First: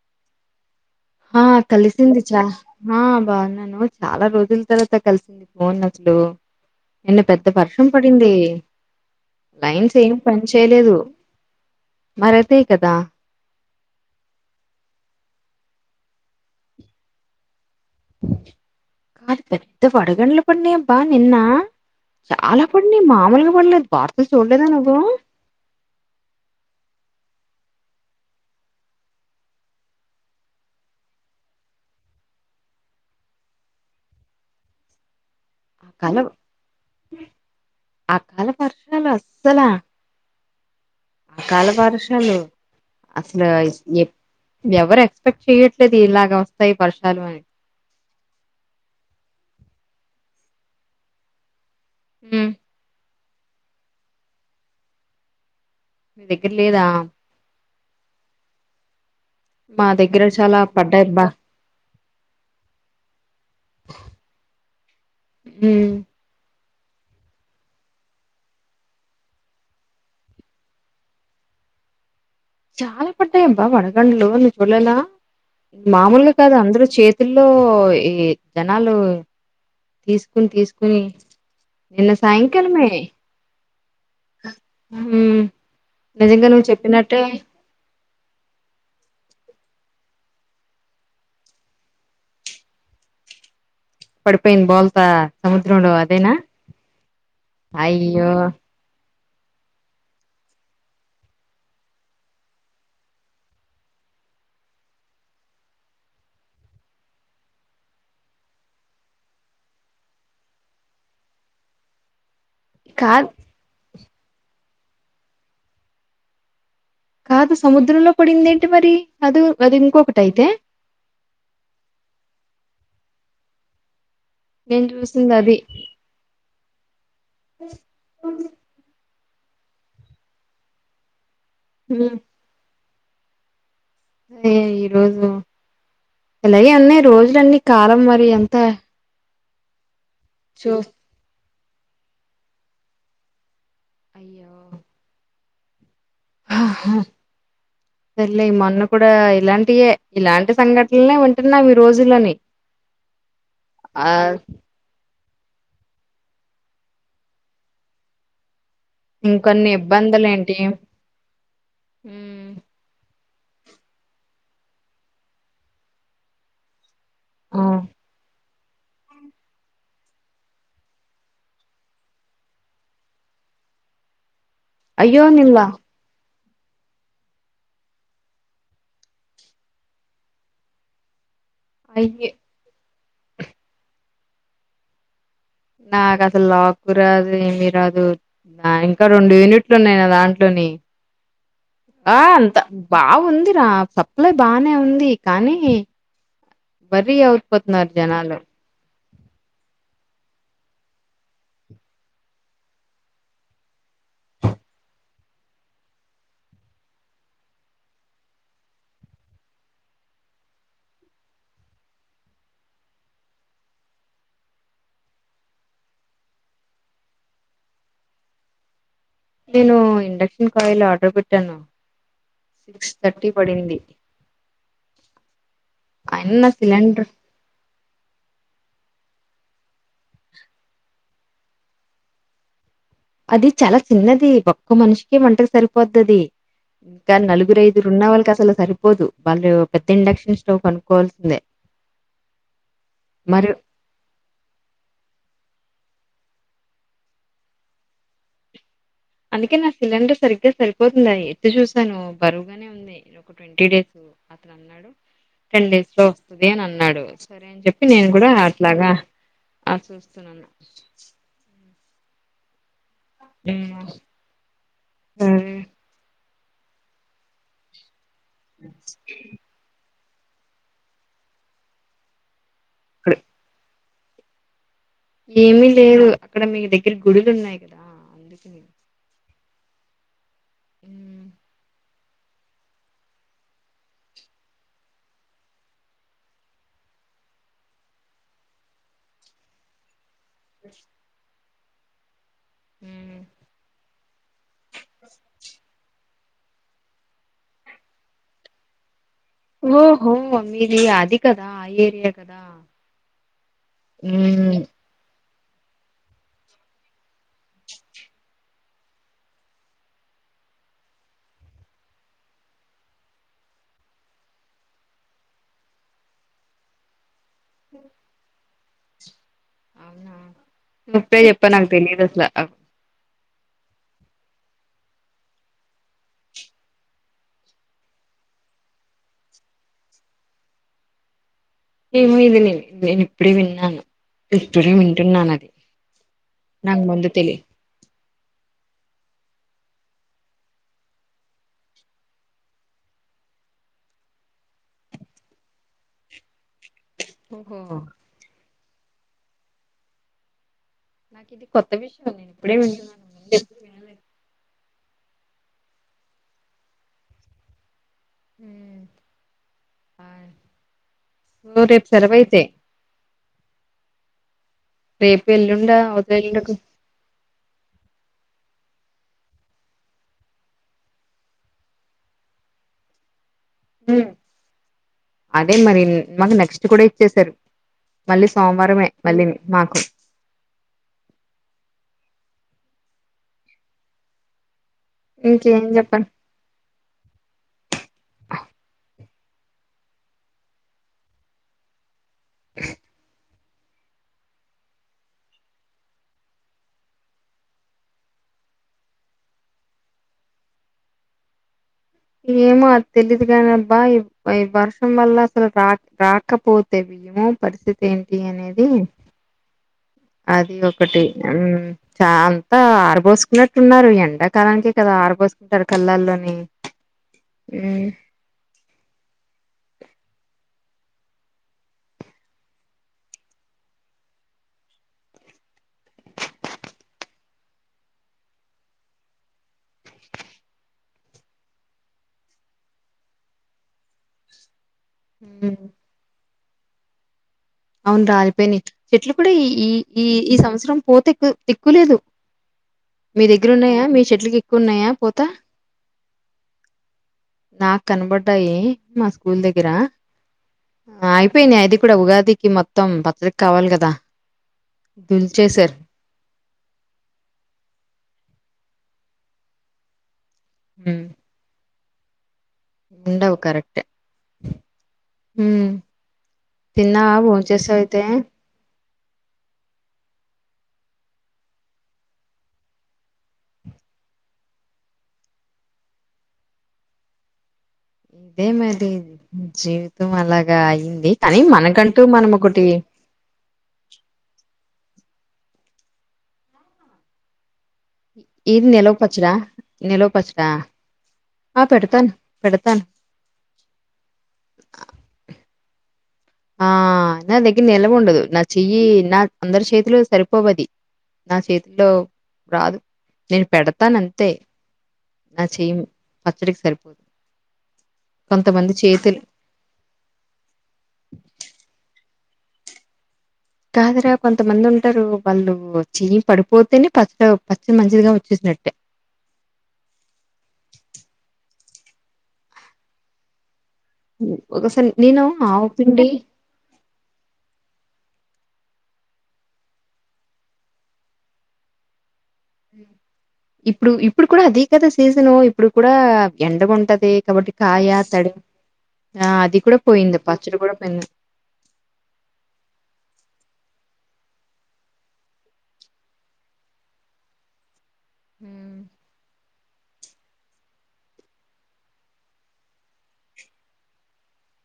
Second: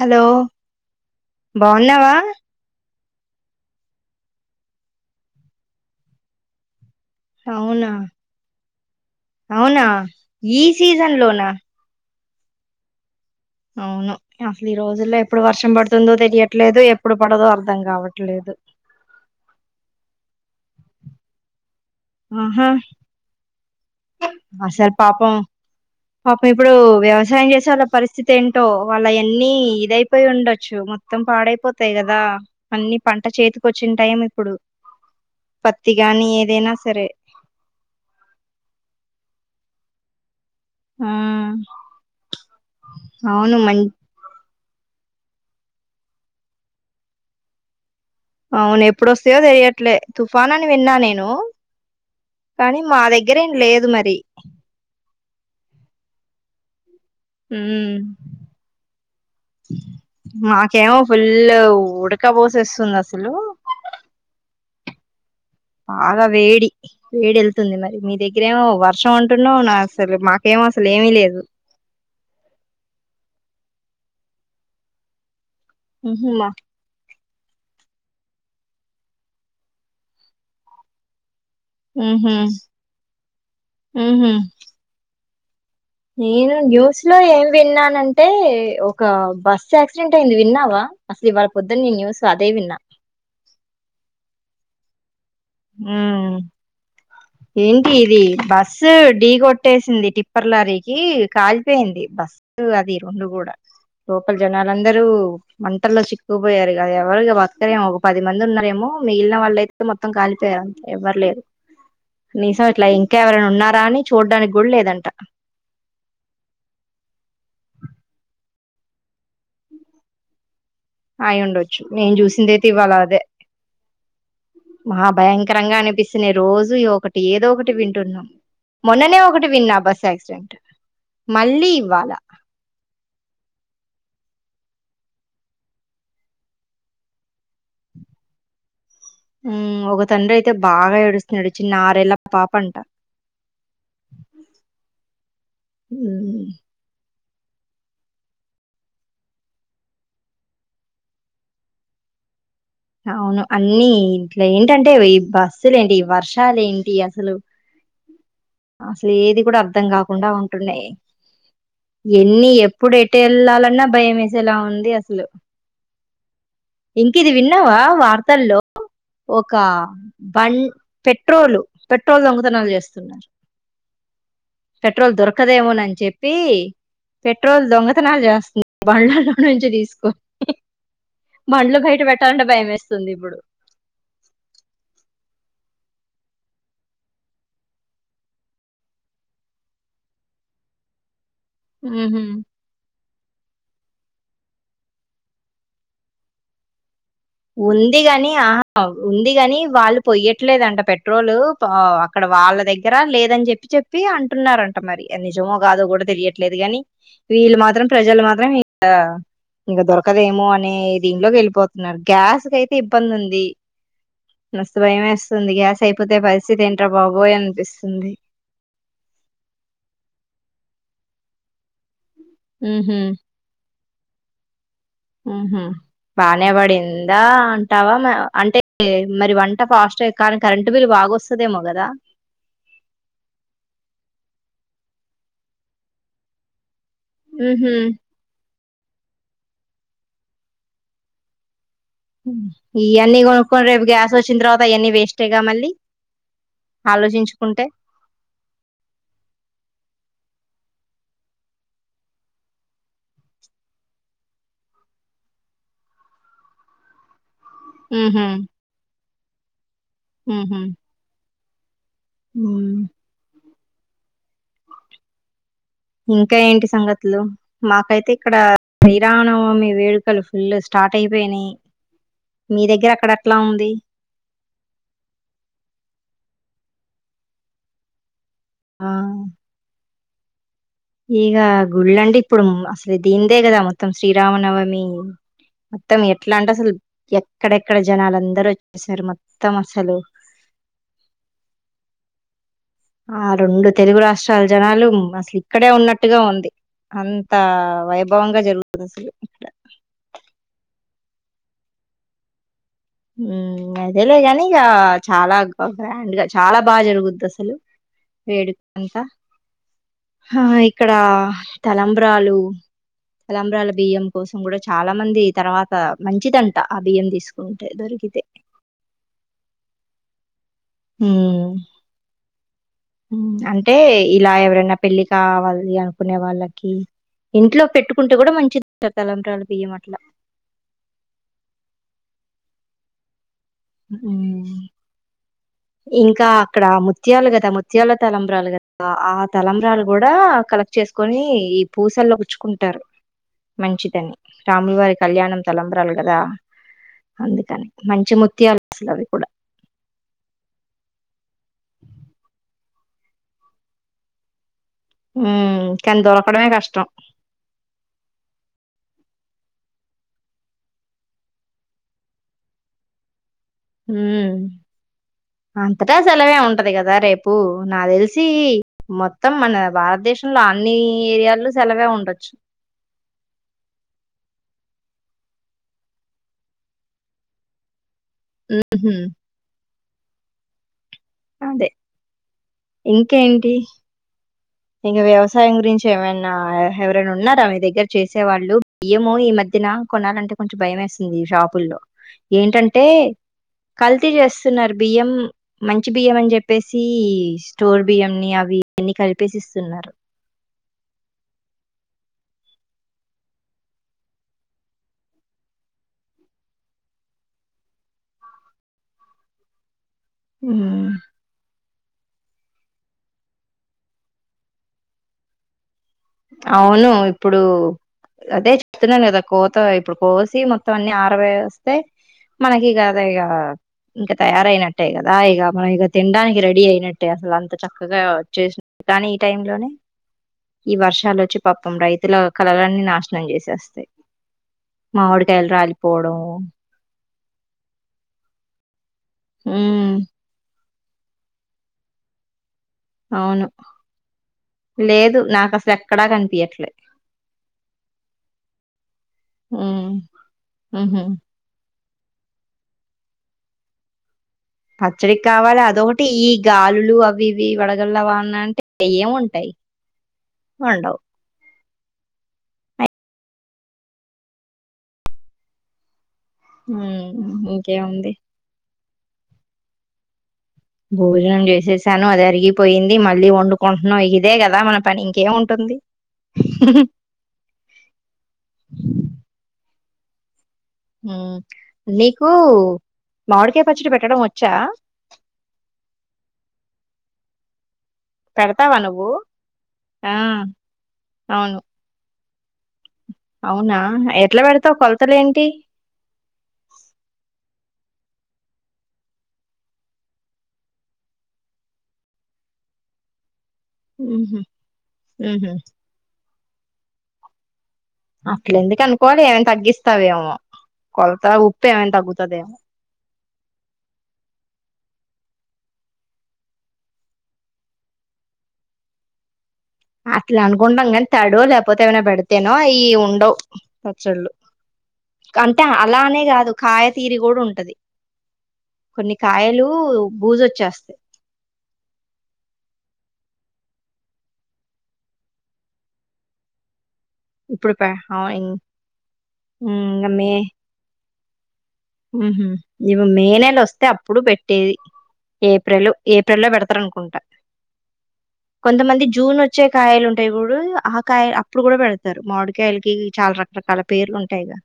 Hello ఆ బాగున్నావా కలిసిందీ చా ఆ బాగున్నాను చాలా రోజుల తర్వాత కలిసింది ఫోన్ అసలు నిన్న పెద్ద వర్షం అవునా పడింది అవునా లైన్స్ ఏమి పని ఈ చేయలేదు సీజన్ లోనా మరి అదే కదా అవును అసలు ఈ రోజుల్లో ఎప్పుడు వర్షం పడుతుందో తెయట్లేదు ఎప్పుడు పడదో అర్ కాదు పెద్ద వడగండ్లు పడినాయబా నిన్న చాలా ఆహా పడినాయి మామూలుగా పడలేదు వార్తలు చూడలేదా అసలు నువ్వు పాపం పాపం ఇప్పుడు వ్యవసాయం చేసే వాళ్ళ పరిస్థితి ఏంటో వాళ్ళ అన్నీ ఇదైపోయి ఉండొచ్చు మొత్తం పాడైపోతాయిదా కదా అన్ని పంట చేతికి వచ్చిన టైం ఇప్పుడు ఆ పత్తి కాల గాని ఏదైనా సరే ఆ కాలమం హర్షలు అస్సలా ఆ కాల వర్షాలు అసల అవును మం ఏ ఎవరు ఎక్స్పెక్ట్ చెయట్లేదు ఇలాగ వస్తాయి వర్షాలు అని అవును ఎప్పుడొస్తాయో తెలియట్లే తుఫాన్ అని విన్నా నేను ఉమ్, కానీ మా దగ్గరేం లేదు మరి మీీ దగ్గర లేదా హమ మా దగ్గర చాలా మాకేమో పడ్డాయి ఫుల్ ఉడకపోసేస్తుంది అసలు [inaudible] బా బాగా వేడి మరి మీ దగ్గరేమో వర్షం అంటున్నావు అసలు మాకేమో అసలు ఏమిీ లేదు చాలా పడ్డాయబ్బా వడగండ్లు నిబులల్ల ఉహు మామూలుగ మా కాదు అందరు చేత్ తుల్లో ఈ జనాలు తీసుకుని తీసుకుని నిన్న ఉహు సాయంకాలమే ఉహు హు నేను న్యూస్ లో ఏం విన్నానంటే ఒక బస్ యాక్సిడెంట్ అయింది విన్నావా అసలు ఇవాళ పొద్దున్నే న్యుస్ అదే విన్నా పడిపోైంది బోల్త హు మ్ ఏంటి ఇది అయ్యో! బస్సు ఢీగొట్టేసింది టిప్పర్ లారీకి కాలిపోయింది బస్సు అది రెండు కూడా లోపల జనాలందరూ మంటల్లో చిక్కుకుపోయారు గా ఎవరిగ బత్కరేమో ఒక పది మంది ఉన్నారేమో కు మీగిలిన వాళ్ళైతే మొత్ త్తం కాలిపోయారు ఎవ్వరు లేరు నిసం ఇట్లా ఇంకా కాదు, ఎవరైనా ఉన్నారా అని చూడ్డానికి కూడలేదంట కాదు సముద్రంలో పడింది ఏంటి మరి అది అది ఇంకొకటఅయితే అయ్యుండోడొచ్చు నేను చూసింది అయితే ఇవ్వాల అదే నేను మహా చూసిందది. భయంకరంగా అనిపిస్తుంది రోజు ఇగ ఒకటి ఏదో ఒకటి వింటున్నాం మొన్ననే ఒకటి విన్నా బస్ యాక్సిడెంట్ మళ్ళీ హ్మ్. ఇవ్వాలా ఏ ఈరోోజు ఇలాగే అన్నాయి రోజులన్నీ కాలం మరి ఎంత హు మ్ ఒక తండ్రి అయితే చూ బాగా ఏడుస్తున్నాడు చిన్నా ఆరెల్ల పాపంట అయ్యో! హుమ్ సరేలే మొన్న కూడా ఇలాంటియే ఇలాంటి సంఘటన్లే వింటున్నా మీ రోజులని అవును అన్నిీ ఇంట్ల ఏంటంటే బస్సులేంటి వర్షాలు ఏంటి అసలు అసలు ఏది కూడా ఇంకొన్ని అర్థం కాకుండా ఇబ్బందులేంటి ఉంటున్నాయ్ హ్మ్. ఎన్ని ఎప్పుడే టేళ్లాలన్నా భయమేసేలా ఉంది అసలు ఇంకిది విన్నావా వార్తల్లో అ ఒక బం పెట్రోలు పెట్రోల్ దొంగతనాలు చేస్తున్నారు పెట్రోల్ అయ్యో! నిల్ల దొరకదేమోనని చెప్పి పెట్రోల్ దొంగతనాల్ చేస్తునారు బండ్లల్లో నుంచి తీసుకొని బండ్లు బయట అయ్యి పెట్టాలంటే భయం మేస్తుంది ఇప్పుడు నాకు అసలు లాకు రాదు ఏమి రాదు ఆ ఇంకా రెండు యూనిట్లు ఉన్నాయి నా దాంట్లోని ఆ హుహు. అంత బాగుందిరా సప్లై బానే ఉంది కానీ వర్రీ అవుపోతున్నారు ఉంది గాని జనాలు. ఆహా ఉంది గాని వాళ్ళు పొయ్యట్లేదంట పెట్రోలు అక్కడ వాళ్ళ ప దగ్గర లేదని చెప్పి చెప్పి వి అంటున్నారంట మరి ఆది నిజమో కాదో కూడా తెలియట్లేదు కాని వీళ్ళు మాత్రం ప్రజలు మాత్రం [unintelligible] క ఇంకా దొరకదేమో అనే ది దింట్లోకి వెళ్ళిపోతున్నారు గ్యాస్ కయితే ఇబ్బంది ఉంది మస్త్ భయమేస్తుంది గ్యాస్ అయిపోతే పరిస్థితి ఏంటో బాబోయ్ అనిపిస్తుంది [inaudible] నేను ఇండక్షన్ కాయిల్ ఆర్డర్ పెట్టాను సిక్స్ హుహు. థర్టీ పడింది మ్ హు అయినా బానే సిలిండర్ పడిందా అంటావా మ అంటే మరి వంట ఫాస్టే కానీ కరెంటు బిల్ బాగొస్తదేమో కదా అది చాలా చిన్నది ఒక్క మనిషికి వంటకి సరిపోద్ది అది ఇంకా నలుగురు హుహు. ఐదురు ఉన్న వాళ్ళకి అసలు సరిపోదు వాళ్ళు పెద్ద ఇండక్షన్ స్టవ్ కొనుక్కోవాల్సిందే ఈయన్ని మరి కొనుకొని రేపు గ్యాస్ వచ్చిన తర్వాత ఈయన్ని వేస్ట్యగా మళ్ళీ ఆలోచించుకుంటే అందుకే నా సిలిండర్ సరిగ్గా సరిపోతుందా ఎత్తి చూసాను బరువుగానే ఉంది ఒక ట్వంటీ డేస్ టెన్ డేస్ లో వస్తది అని అన్నాడు సరే అని చెప్పి నేను ఉహు కూడా అట్లాగా అ చూస్తున్నాను ఊ ఏమో ఊ ఇంకా ఏంటి సంగతులు మాకైతే ఇక్కడ శ్రీరానవమి వేడు క్కలు ఫుల్ స్టార్ట్ అయిపోయినాయి మీ దగ్గర అక్కడ ఇప్పుడు ఏట్లా ఉంది ఏమీ లేదు అక్కడ మీ దగ్గర గుడులు ఉన్నాయి కదా అందుకని హ్మ్. ఇగ గుళ్ళంటే ఇప్పుడు అసలు దీందే కదా మొత్తం శ్రీరామనవమి మొత్తం ఎట్లా అంటే అసలు ఎక్కడెక్కడ జనాలు అందరూ వచ్చేసారు మొత్తం అసలు [inaudible] హ్మ్. ఆ రెండు తెలుగు రాష్ట్రాల జనాలు అసలు ఇక్కడే ఉన్నట్టు ట్టుగా ఉంది అంత వైభవంగా జరుగుతుంది అసలు ఇక్కడ ఓహో మీది అది కదా ఆ ఏరియా కదా ఊ అదేలే కని హ్మ్. ఇగా చాలా బ గ్రాండ్ గా చాలా బాగా జరుగుద్ది అసలు వేడుక అంతా హా ఇక్కడ తలంబ్రాలు తలంబ్రాల బియ్యం కోసం కూడా చాలా మంది తర్వాత మంచిదంట ఆ బియ్యం తీసుకొ టే దొరకితే నువ్వే చెప్పు ఉమ్ నాకు తెలిదు అసల అ ఉమ్, అంటే ఇలా ఎవరైనా పెళ్లి కావాలి అనుకునే వాళ్ళకి ఇంట్లో పెట్టుకుంటే కూడా మంచిది తలంబ్రాలు బియ్యం అట్లా ఇమిదిని మిను ఇప్పుడే విన్నాను ఉమ్ ఇప్పుడే వింటున్నాను అది ఇంకా అక్కడ నాకు ముందు ముత్యాలు తెలి కదా ముత్యాల తలంబ్రాలు కదా ఆ తలంబ్రాలు కూడా కలెక్ట్ చేసుకొని ఈ పూసల్లో గుచ్చుకుంటారు మంచిదని రాములు వారి కళ్యాణం తలంబ్రాలు కదా ఓహో అందుకని మంచి ముత్యలు అసలు అవి కూడా నాకు ఇది కొత్త విషయం నేను ఇప్పుడే వింటున్నాను ముందు ఎపుడు వినలేదు ఊ కనీ దొరకడమే కష్టం ఆ రేపు సెలవు ఐతే హ్మ్మ్ రేపు ఎల్లుండా అంతటా అవతల సెలవే ఎల్లుండకు ఉంటది కదా రేపు నా తెలిసి మొత్తం మన భారతదేశంలో అన్ని ఏరియాలో సెలవే ఉండొచ్చు అదే మరి మాక్ నెక్స్ట్ కూడా ఇచ్చెసారు మళ్ళీ సోమవారమే ఉహు మళ్ళీను మాకు అదే ఇంకేంటి ఇంగ వ్యవసాయం ఇంకేం గురించి చెప్పను ఏవన్నా ఎవరైనా ఉన్నార మీ దగ్గర చేసే వాళ్ళు బియ్యం అమ్మో ఈ మధ్యన కొనాలంటే కొంచెం భయం వేస్తుంది ఈషాపుల్లో ఏంటంటే కల్తీ చేస్తున్నారు బియ్యం మంచి బియ్యం అని చెప్పేసి స్టోర్ బియ్యంని అవి అన్ని కల్పేసిస్తున్నారు ఏమో తెలీదు కాని అబ్బా ఇ ఈ వర్షం వల్ల అసలు రా రాకపోతేవి ఏమో పరిస్థితి ఏంటి అనేది అది ఉమ్, ఒకటి ఊ చ అంతా ఆరపోసుకున్నట్టున్నారు ఎండాకాలానికి కదా ఆరపోసుకుంటారు అవును ఇప్పుడు హ్మ్ అదే చెప్తున్నాను కదా కోత ఇప్పుడు కోసి మొత్ మొతం అన్ని ఆరవేస్తే మనకికద ఇగ ఇంక తయారయినట్టే కదా ఇగ మనకి ఇగ తిండానికి రెడీ అయినట్టే అసల అం చక్కగా చేసిన కానీ ఈ టైంలోనే ఈ వర్షాలుచ్చి పాపం రైతుల కళలన్నీ నాషనం చేసేస్తాయి మామిడికాయలు హ్మ్ రాలిపోడం అవును రాలిపోయిని చెట్లు కూడా ఈ ఈ ఉమ్ ఈ ఈ సంవత్సరం పూతెక్కు తెక్కులేదు మీ అవును దగ్గర ఉన్నాయా మీ చెట్లుకి ఎక్కువన్నాయా లేదు పూతా నాకు అసలు ఎక్కడా కనిపియట్లే నాకు కనపడ్డాయి మా స్కూల్ దగ్గర ఉమ్ ఉహు అయిపోయినా అది ఇక్కడ ఉగాదికి మొత్తం పచ్చడ్కికావాలి కదా పచ్చడికి కావాలి దులిచేసారు అదొకటి ఈ గాలులు అవి ఇవి వడగల్ల వాన అంటే ఏం ఉంటాయి ఉండవు హ్మ్ ఉండవు కరెక్ట్ తిన్నా ఉమ్ బొంచేసావ అయితే ఇంకేముంది భోజనం చేసేసాను అది అరిగిపోయింది మళ్ళీ వండుకుంటున్నాం ఇదే కదా మన పని ఇంకేముంటుంది [inaudible] ఇంతే మరిది జీవితం అలా ఇ అయ్యంది ఉమ్ కానీ మనకంటూ నీకు మనం ఒకటి మామిడికాయ పచ్చడి పెట్టడం వచ్చా పెడతావా ఈనిలవ నువ్వు పచ్చడా నిలవ ఆ పచ్చడా అవును ఆ పెడతాను పెడతాను అవునా ఎట్లా పెడతావు కొలతలేంటి ఆ నా దగ్గర నిలవ ఉండదు నా చెయ్యి నా అందరి చేతిలు సరిపోవది నా చేతుల్లో రాదు నేను పెడతానంతే ఉహు నా ఉహు చెయి పచ్చడికి సరిపోదు అట్లు కొంతమంది ఎందుకు అనుకోవాలి చేతులు ఏమన్న తగ్గిస్తావేమో కొ ర ఉప్పేఎమన్నా తగుతదేమో కాదురా కొంతమంది ఉంటరు వాళ్ళు చెయ్యి పడిపోతేనే పచ్చ పచ్చడి మంచిదిగా వచ్చే నట్ట అట్లా అనుకుంటాం గానీ తడు లేకపోతే ఏమైనా పెడితేనో ఈ ఉండవు పచ్చళ్ళు ఒకసారి నేను అంత ఆవు పిండి అలానే కాదు కాయతీరి కూడా ఉంటది కొన్ని కాయలు బూజువచ్చేస్తాయి ఇప్పుడు ఇప్పుడు కూడా అదే కదా సీజను ఇప్పుడు కూడా ఎండగా ఉంటది కాబట్టి ఇప్పుడు ప కాయ తడి ఆ అది కూడా ఇంగ పోయింది పచ్చడి కూడా పోయింది ఉహ ఇ మే నెల వస్తే అప్పుడు పెట్టేది ఏప్రిల్ ఏప్రిల్లో పెడతారు అనుకుంటా హ్మ్. కొంతమంది జూన్ వచ్చి వచ్చే కాయలు ఉంటాయి కూడా ఆ కాయలు అప్పుడు కూడా పెడతారు మామిడికాయలకి చాలా రకరకాల పేర్లు ఉంటాయిగా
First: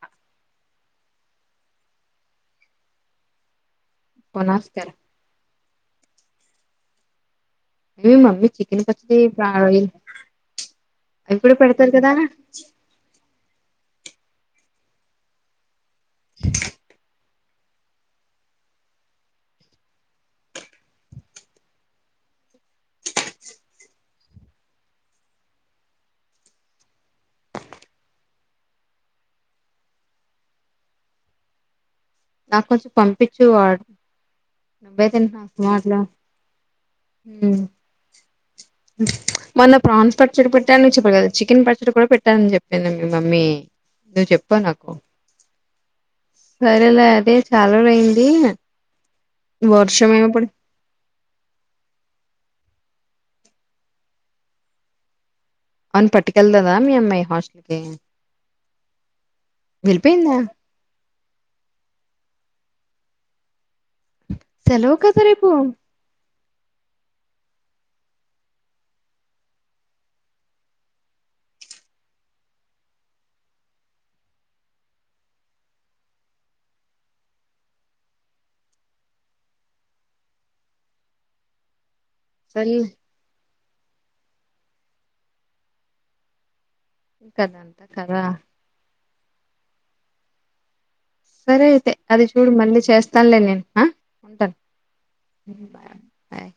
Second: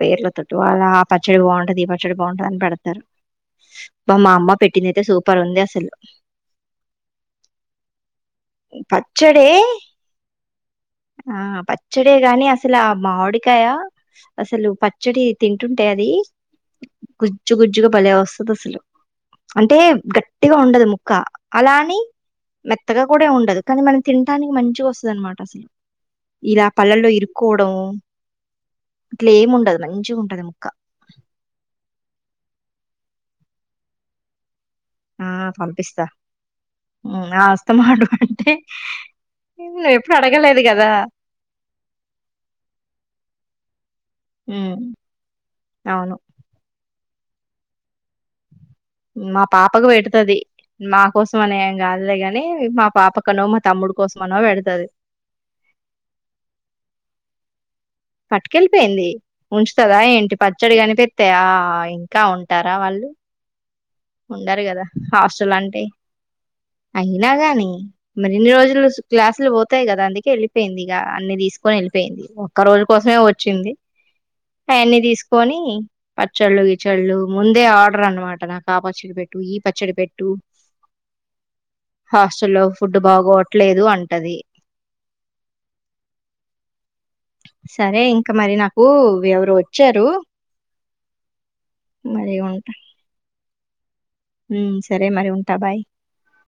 పేర్ల తుట్టు వాళ్ళ ఆ పచ్చడి బాగుంటది ఈ పచ్చడి బాగుంటది అని పెడతారు మా మా అమ్మ కొనాస్కార పెట్టినయితే సూపర్ ఉంది అసలు ఏవి మమ్మీ చికన్ పచ్చిడి పచ్చడే ప్రాయి ఆ పచ్చడి గాని అసలు మామిడికాయ అసలు పచ్చడి తింటుంటె అది గుజ్జుగుజ్జుగా బాలే వస్తుంది అసలు అంటే గట్టిగా ఉండదు ముక్క అలాని మెత్తగా కూడా ఉండదు కానీ మనం తినటానికి మంచిగా వస్తుంద అనమాట అసలు ఇలా పళ్లల్లో ఇరుక్కోవడం ఇట్లా ఏముండదు మంచిగ ఉంటది ముక్కా నాకు కొంచెం పంపించు వాడ నవబయి ఆ తండి నాకుమట్లో పంపిస్తా [inaudible] మ్మ్ ఆ వస్తమాడు అంటే మొన్న నువ్వు ఎప్పుడు ప్రాన్స్ పచ్చడి అడగలేదు పెట్టాని కదా నువ్వు చెప్పగదా చికెన్ [inaudible] పచ్చడి కూడా పెట్టానని చెప్పింది మీ మమ్మీ నువ్వు చెప్పావు మ్మ్ నాకు అవును సరేలే అదే చాలా అయింది మా పాపకు పెడుతది మా కోసం అనేం కాదులే గాని మా పాపకనో మా తమ్ముడు కోసం అనో పెడతది అవును పట్టుకెళ్దదా మీ అమ్మాయి హాస్టల్ కి అక్కటుకెళ్ళిపోయింది ఉంచుదా ఏంటి వెళ్ళిపోయిందా? పచ్చడి కాని పె తె అ ఇంకా ఉంటారా వాళ్ళు ఉండరు సెలవు కదా రేపు హాస్టల్ అంటే అయినా గాని మరిన్ని రోజులు క్లాసులు పోతాయి కదా అందుకే వెళ్ళిపోయింది ఇక అన్ని తీసుకొని వెళ్ళ వెళ్పోయింది ఒక్క రోజు కోసమే వచ్చింది అవన్నీ తీసుకొని పచ్చళ్ళు గీచళ్ళు ముందే ఆర్డర్ అన్నమాట నాకు ఆ పచ్చడి పెట్టు ఈ పచ్చడి పెట్టు హాస్టలో సల్ ఫుడ్ బాగొ ట్లేదు అంటది కదంతా సరే కదా ఇంకా మరి నాకు ఎవరో వచ్చారు సరే అయితే అది మరి చూడు ఉంటా మళ్ళీ చేస్తానులే నేను ఉంటాను ఉమ్, సరే మరి ఉంటా బాయ్